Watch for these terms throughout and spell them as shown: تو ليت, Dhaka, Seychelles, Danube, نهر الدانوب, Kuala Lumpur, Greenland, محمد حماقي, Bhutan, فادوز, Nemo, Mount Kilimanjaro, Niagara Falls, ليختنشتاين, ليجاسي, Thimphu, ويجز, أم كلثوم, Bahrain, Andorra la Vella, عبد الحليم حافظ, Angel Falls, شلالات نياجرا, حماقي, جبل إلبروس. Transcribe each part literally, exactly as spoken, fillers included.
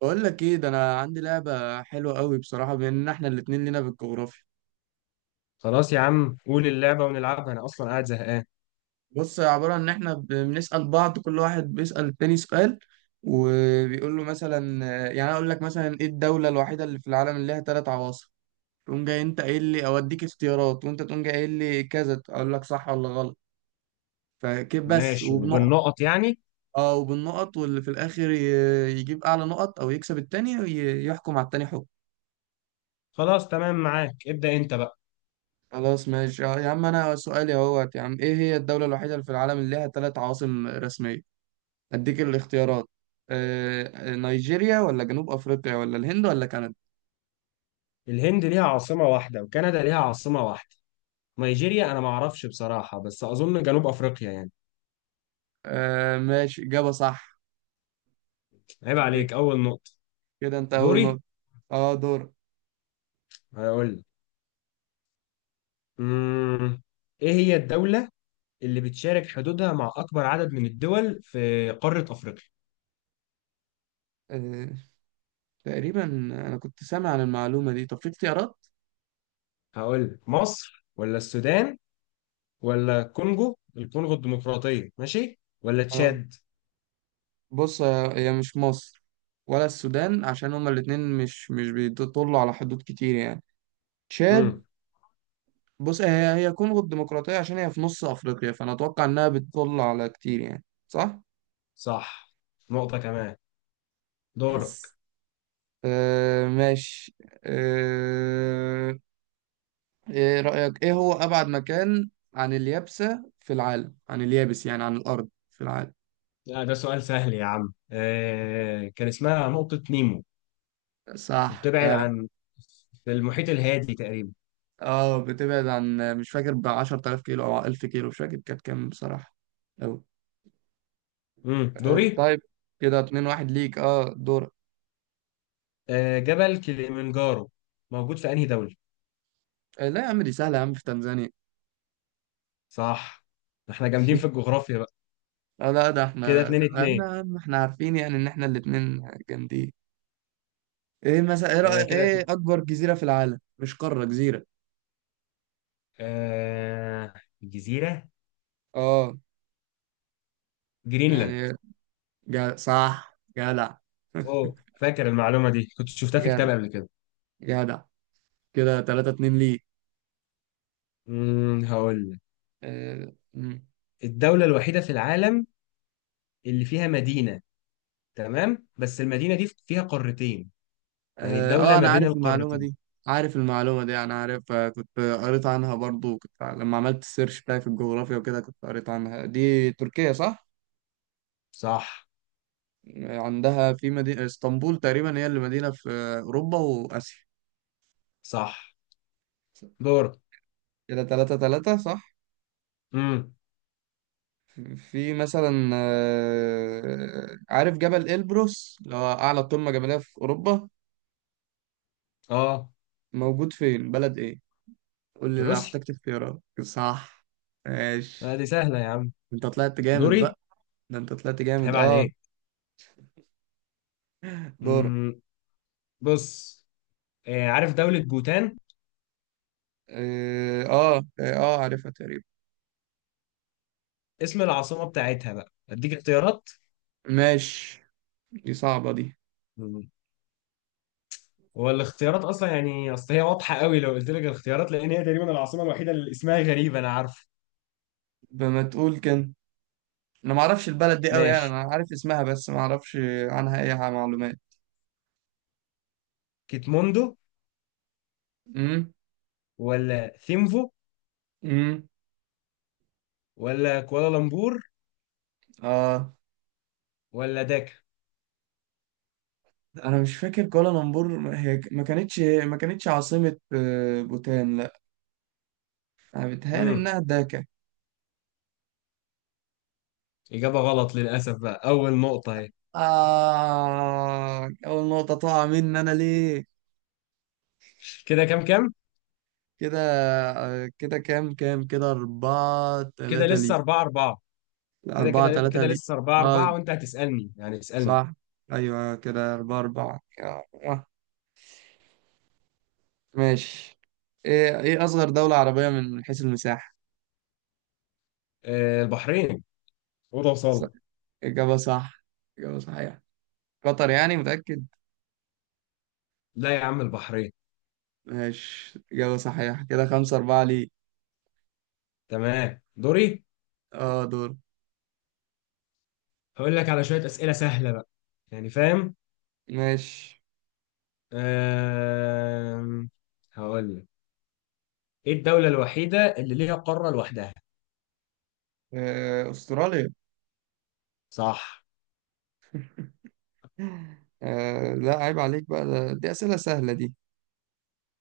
بقول لك ايه ده، انا عندي لعبه حلوه قوي بصراحه، بما ان احنا الاتنين لينا في الجغرافيا. خلاص يا عم، قول اللعبة ونلعبها. أنا أصلا قاعد زهقان. بص، هي عباره عن ان احنا ب- بنسال بعض، كل واحد بيسال التاني سؤال وبيقول له، مثلا يعني انا اقول لك مثلا ايه الدوله الوحيده اللي في العالم اللي ليها ثلاث عواصم؟ تقوم جاي انت قايل لي اوديك اختيارات، وانت تقوم جاي قايل لي كذا، اقول لك صح ولا غلط، فكيف بس ماشي، وبنقط. وبالنقط يعني. اه وبالنقط، واللي في الاخر ي- يجيب اعلى نقط او يكسب التاني وي- يحكم على التاني حكم. خلاص، تمام معاك، ابدأ أنت بقى. خلاص ماشي. آه، يا عم انا سؤالي اهوت، يا عم ايه هي الدولة الوحيدة اللي في العالم اللي لها ثلاث عواصم رسمية؟ اديك الاختيارات. آه، نيجيريا ولا جنوب افريقيا ولا الهند ولا كندا؟ الهند ليها عاصمة واحدة، وكندا ليها عاصمة واحدة. نيجيريا أنا معرفش بصراحة، بس أظن جنوب أفريقيا يعني. آه ماشي، اجابة صح. عيب عليك، أول نقطة. كده انت اول دوري. نقطة. اه دور. هقول لك. مم. إيه هي الدولة اللي بتشارك حدودها مع أكبر عدد من الدول في قارة أفريقيا؟ آه تقريبا انا كنت سامع عن المعلومة دي. طب في اختيارات؟ هقول لك: مصر، ولا السودان، ولا كونجو الكونغو الديمقراطية، ماشي، ولا اه تشاد. بص، آه، هي مش مصر ولا السودان، عشان هما الاتنين مش مش بيطلوا على حدود كتير يعني. تشاد؟ بص، هي هي كونغو الديمقراطية، عشان هي في نص أفريقيا، فأنا أتوقع إنها بتطل على كتير يعني، صح؟ صح. نقطة كمان. دورك. يس. آه ماشي. آه، إيه رأيك إيه هو أبعد مكان عن اليابسة في العالم؟ عن اليابس، يعني عن الأرض في العالم. لا، ده سؤال سهل يا عم. آه كان اسمها نقطة نيمو. صح وبتبعد كده. عن... في المحيط الهادي تقريبا. اه بتبعد عن، مش فاكر، ب عشرة آلاف كيلو أو ألف كيلو، مش فاكر كانت كام بصراحة أوي. امم آه دوري. طيب، كده اتنين واحد ليك، اه دورك. آه جبل كليمنجارو موجود في أنهي دولة؟ آه لا يا عم، دي سهلة يا عم، في تنزانيا. صح. احنا جامدين في الجغرافيا بقى. اه لا، ده كده احنا اتنين تمام اتنين يا عم، احنا عارفين يعني ان احنا الاتنين جامدين. ايه مثلا، ايه رأي، آه، كده. ايه اكبر جزيرة في العالم؟ مش قارة، جزيرة. آه جزيرة اه جرينلاند. يعني، جا صح، جدع. اوه، فاكر المعلومة دي، كنت شفتها في جدع، كتاب قبل كده. جدع. كده تلاتة اتنين ليه. امم هقول لك: اه. مم. الدولة الوحيدة في العالم اللي فيها مدينة، تمام، بس المدينة دي فيها قارتين. يعني اه الدولة آه، ما انا بين عارف المعلومة القارتين. دي، عارف المعلومة دي، انا عارفها، كنت قريت عنها برضو، كنت لما عملت السيرش بتاعي في الجغرافيا وكده كنت قريت عنها. دي تركيا صح؟ صح. عندها في مدينة اسطنبول تقريبا، هي اللي مدينة في اوروبا واسيا. صح. دور. كده تلاتة تلاتة، صح؟ امم في مثلا، آه، عارف جبل إلبروس اللي هو أعلى قمة جبلية في أوروبا؟ اه موجود فين، بلد إيه؟ قول لي في لو روسيا. احتجت اختيارات، صح؟ آه، دي ماشي. سهلة يا عم. أنت طلعت جامد دوري. بقى. ده أنت طلعت جامد، عيب أه عليك. دور. امم بص، آه عارف دولة بوتان؟ آه آه آه آه، عارفها تقريبا. اسم العاصمة بتاعتها بقى، اديك اختيارات. ماشي، دي صعبة دي. مم. هو الاختيارات اصلا، يعني اصل هي واضحة قوي لو قلت لك الاختيارات، لان هي تقريبا العاصمة الوحيدة اللي اسمها غريب، انا عارف. بما تقول كان، أنا معرفش البلد دي أوي يعني، ماشي. أنا عارف اسمها بس معرفش عنها أي حاجة، معلومات. كيتموندو، أمم. ولا ثيمفو، أمم. ولا كوالالمبور، آه. ولا داكا. انا مش فاكر كوالالمبور، ما- هي ما كانتش ما كانتش عاصمة. آه، بوتان لا. انا بتهيألي مم. انها داكا. إجابة غلط للأسف، بقى أول نقطة أهي. آه، اول نقطة تقع مني، انا ليه؟ كده كام كام؟ كده. آه، كده كام كام، كده أربعة كده تلاتة لسه لي. أربعة أربعة. لا، كده أربعة كده تلاتة كده لي. لسه 4 اه 4 وأنت هتسألني، يعني اسألني. صح، أيوة كده، أربعة أربعة. آه. ماشي. إيه، إيه أصغر دولة عربية من حيث المساحة؟ آه البحرين. أوضة ص- وصالة. إجابة صح، إجابة صحيحة. قطر يعني، متأكد؟ لا يا عم، البحرين. ماشي، إجابة صحيحة. كده خمسة أربعة ليه. تمام، دوري. اه دور. هقول لك على شوية أسئلة سهلة بقى، يعني فاهم؟ ماشي، آه هقول لك. إيه الدولة الوحيدة اللي ليها قارة لوحدها؟ آه، أستراليا. صح. آه، لا عيب عليك بقى، ده- دي أسئلة سهلة دي.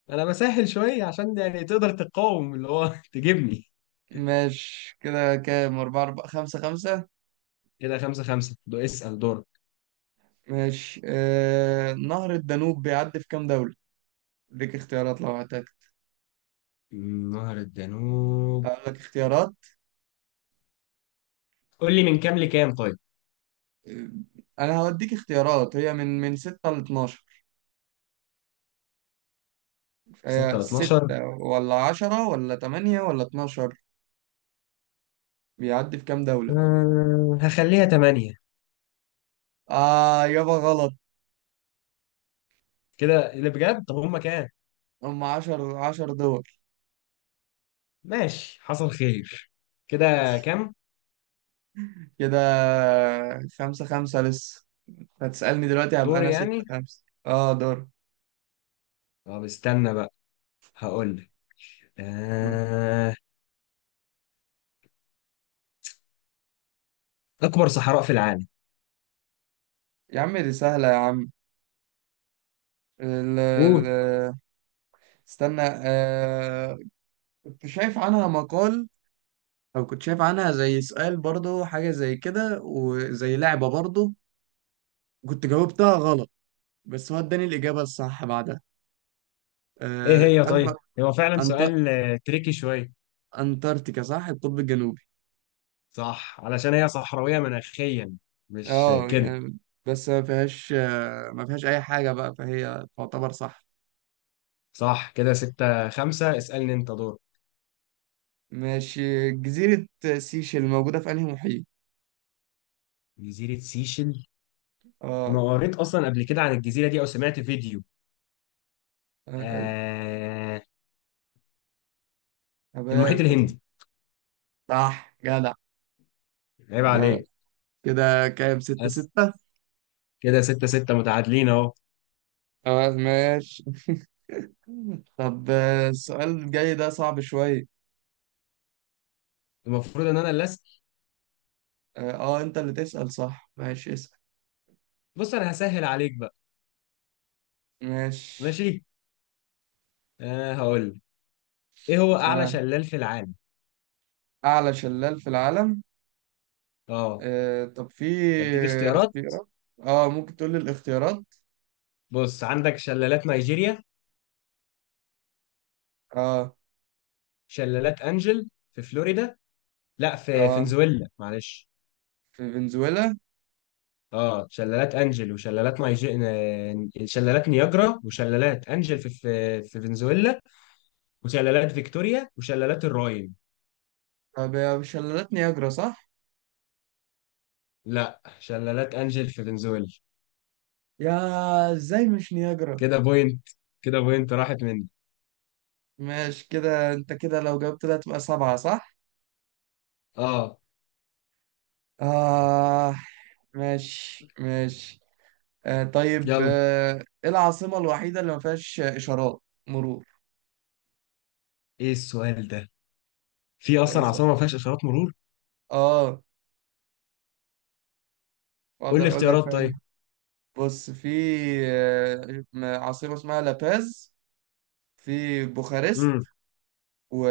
أنا بسهل شوية عشان يعني تقدر تقاوم اللي هو تجيبني. ماشي، كده كام، أربعة أربعة، خمسة خمسة. كده خمسة خمسة. دو اسأل، دور. ماشي، آه، نهر الدانوب بيعدي في كام دولة؟ اديك اختيارات لو هتاك. نهر الدانوب. أقول لك اختيارات. قول لي من كام لكام طيب. آه، أنا هوديك اختيارات، هي من من ستة لاتناشر. ستة هي ل اتناشر. ستة ولا عشرة ولا تمانية ولا اتناشر؟ بيعدي في كام دولة؟ آه، هخليها تمانية. آه يابا غلط. كده اللي بجد، طب هما كام؟ هم عشر عشر دول. ماشي، حصل خير. كده كام؟ كده خمسة خمسة لسه. هتسألني دلوقتي، هبقى دور أنا يعني. ستة خمسة، اه دور. طب استنى بقى، هقول لك. آه... اكبر صحراء في العالم. يا عم دي سهلة يا عم. ال ال قول. استنى آه، كنت شايف عنها مقال، أو كنت شايف عنها زي سؤال برضو، حاجة زي كده وزي لعبة برضو، كنت جاوبتها غلط، بس هو اداني الإجابة الصح بعدها. ايه آه هي طيب؟ أكبر، هو فعلا أنت... سؤال آه، تريكي شويه. أنتاركتيكا، صح، القطب الجنوبي. صح، علشان هي صحراويه مناخيا، مش آه، اه كده. يعني، بس ما فيهاش ما فيهاش اي حاجه بقى، فهي تعتبر صح. صح. كده ستة خمسة. اسالني انت. دور. ماشي. جزيره سيشل موجوده في انهي محيط؟ جزيره سيشل. انا اه. قريت اصلا قبل كده عن الجزيره دي، او سمعت فيديو. آه. المحيط ابات. الهندي. صح، جدع، عيب جدع. عليك. كده كام، ستة بس ستة. كده ستة ستة متعادلين اهو. اه ماشي. طب، آه، السؤال الجاي ده صعب شوية. المفروض ان انا اللي أسأل. اه آه، انت اللي تسأل، صح ماشي اسأل. بص، انا هسهل عليك بقى. ماشي. ماشي. آه هقول لك. ايه هو اعلى آه. شلال في العالم؟ اعلى شلال في العالم. اه. آه. طب في اديك اختيارات. اختيارات؟ اه ممكن تقول لي الاختيارات. بص، عندك شلالات نيجيريا، اه. شلالات انجل في فلوريدا، لا في اه فنزويلا معلش. في فنزويلا. اه شلالات انجل وشلالات نيجي... آه، شلالات نياجرا وشلالات انجل في في في فنزويلا، وشلالات فيكتوريا، وشلالات الراين. طب يا شلالات نياجرا، صح؟ لا، شلالات انجل في فنزويلا. يا، ازاي مش نياجرا؟ كده بوينت كده بوينت راحت مني. ماشي، كده انت كده لو جاوبت ده تبقى سبعة، صح؟ اه، آه ماشي، ماشي. آه طيب، يلا. آه ايه العاصمة الوحيدة اللي ما فيهاش إشارات مرور؟ ايه السؤال ده؟ في ده اصلا سؤال. عاصمه ما فيهاش اشارات مرور؟ اه قول لي اقدر اقول لك اختيارات ثانية. طيب. بص في، آه، عاصمة اسمها لاباز، في بوخارست، امم و،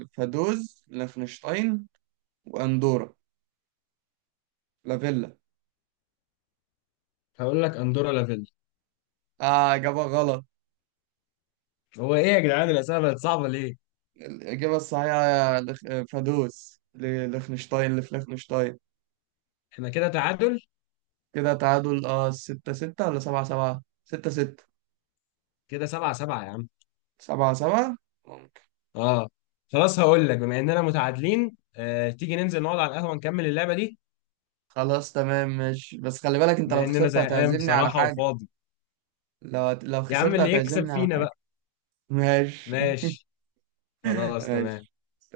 وفادوز لافنشتاين، وأندورا لافيلا. هقول لك: اندورا لافيل. آه إجابة غلط. هو ايه يا جدعان، الاسئله بقت صعبه ليه؟ الإجابة الصحيحة لخ... فادوس لخنشتاين، لفليخنشتاين. احنا كده تعادل. كده تعادل اه، ستة ستة ولا سبعة سبعة؟ ستة ستة. كده سبعة سبعة يا عم. سبعة سبعة ممكن. اه. خلاص، هقول لك: بما اننا متعادلين آه تيجي ننزل نقعد على القهوه، نكمل اللعبه دي، خلاص تمام ماشي، بس خلي بالك انت بما لو اننا خسرت زهقان هتعزمني على بصراحه حاجة. وفاضي. لو لو يا عم، خسرت اللي يكسب هتعزمني على فينا حاجة. بقى. ماشي. ماشي. خلاص، تمام. ماشي.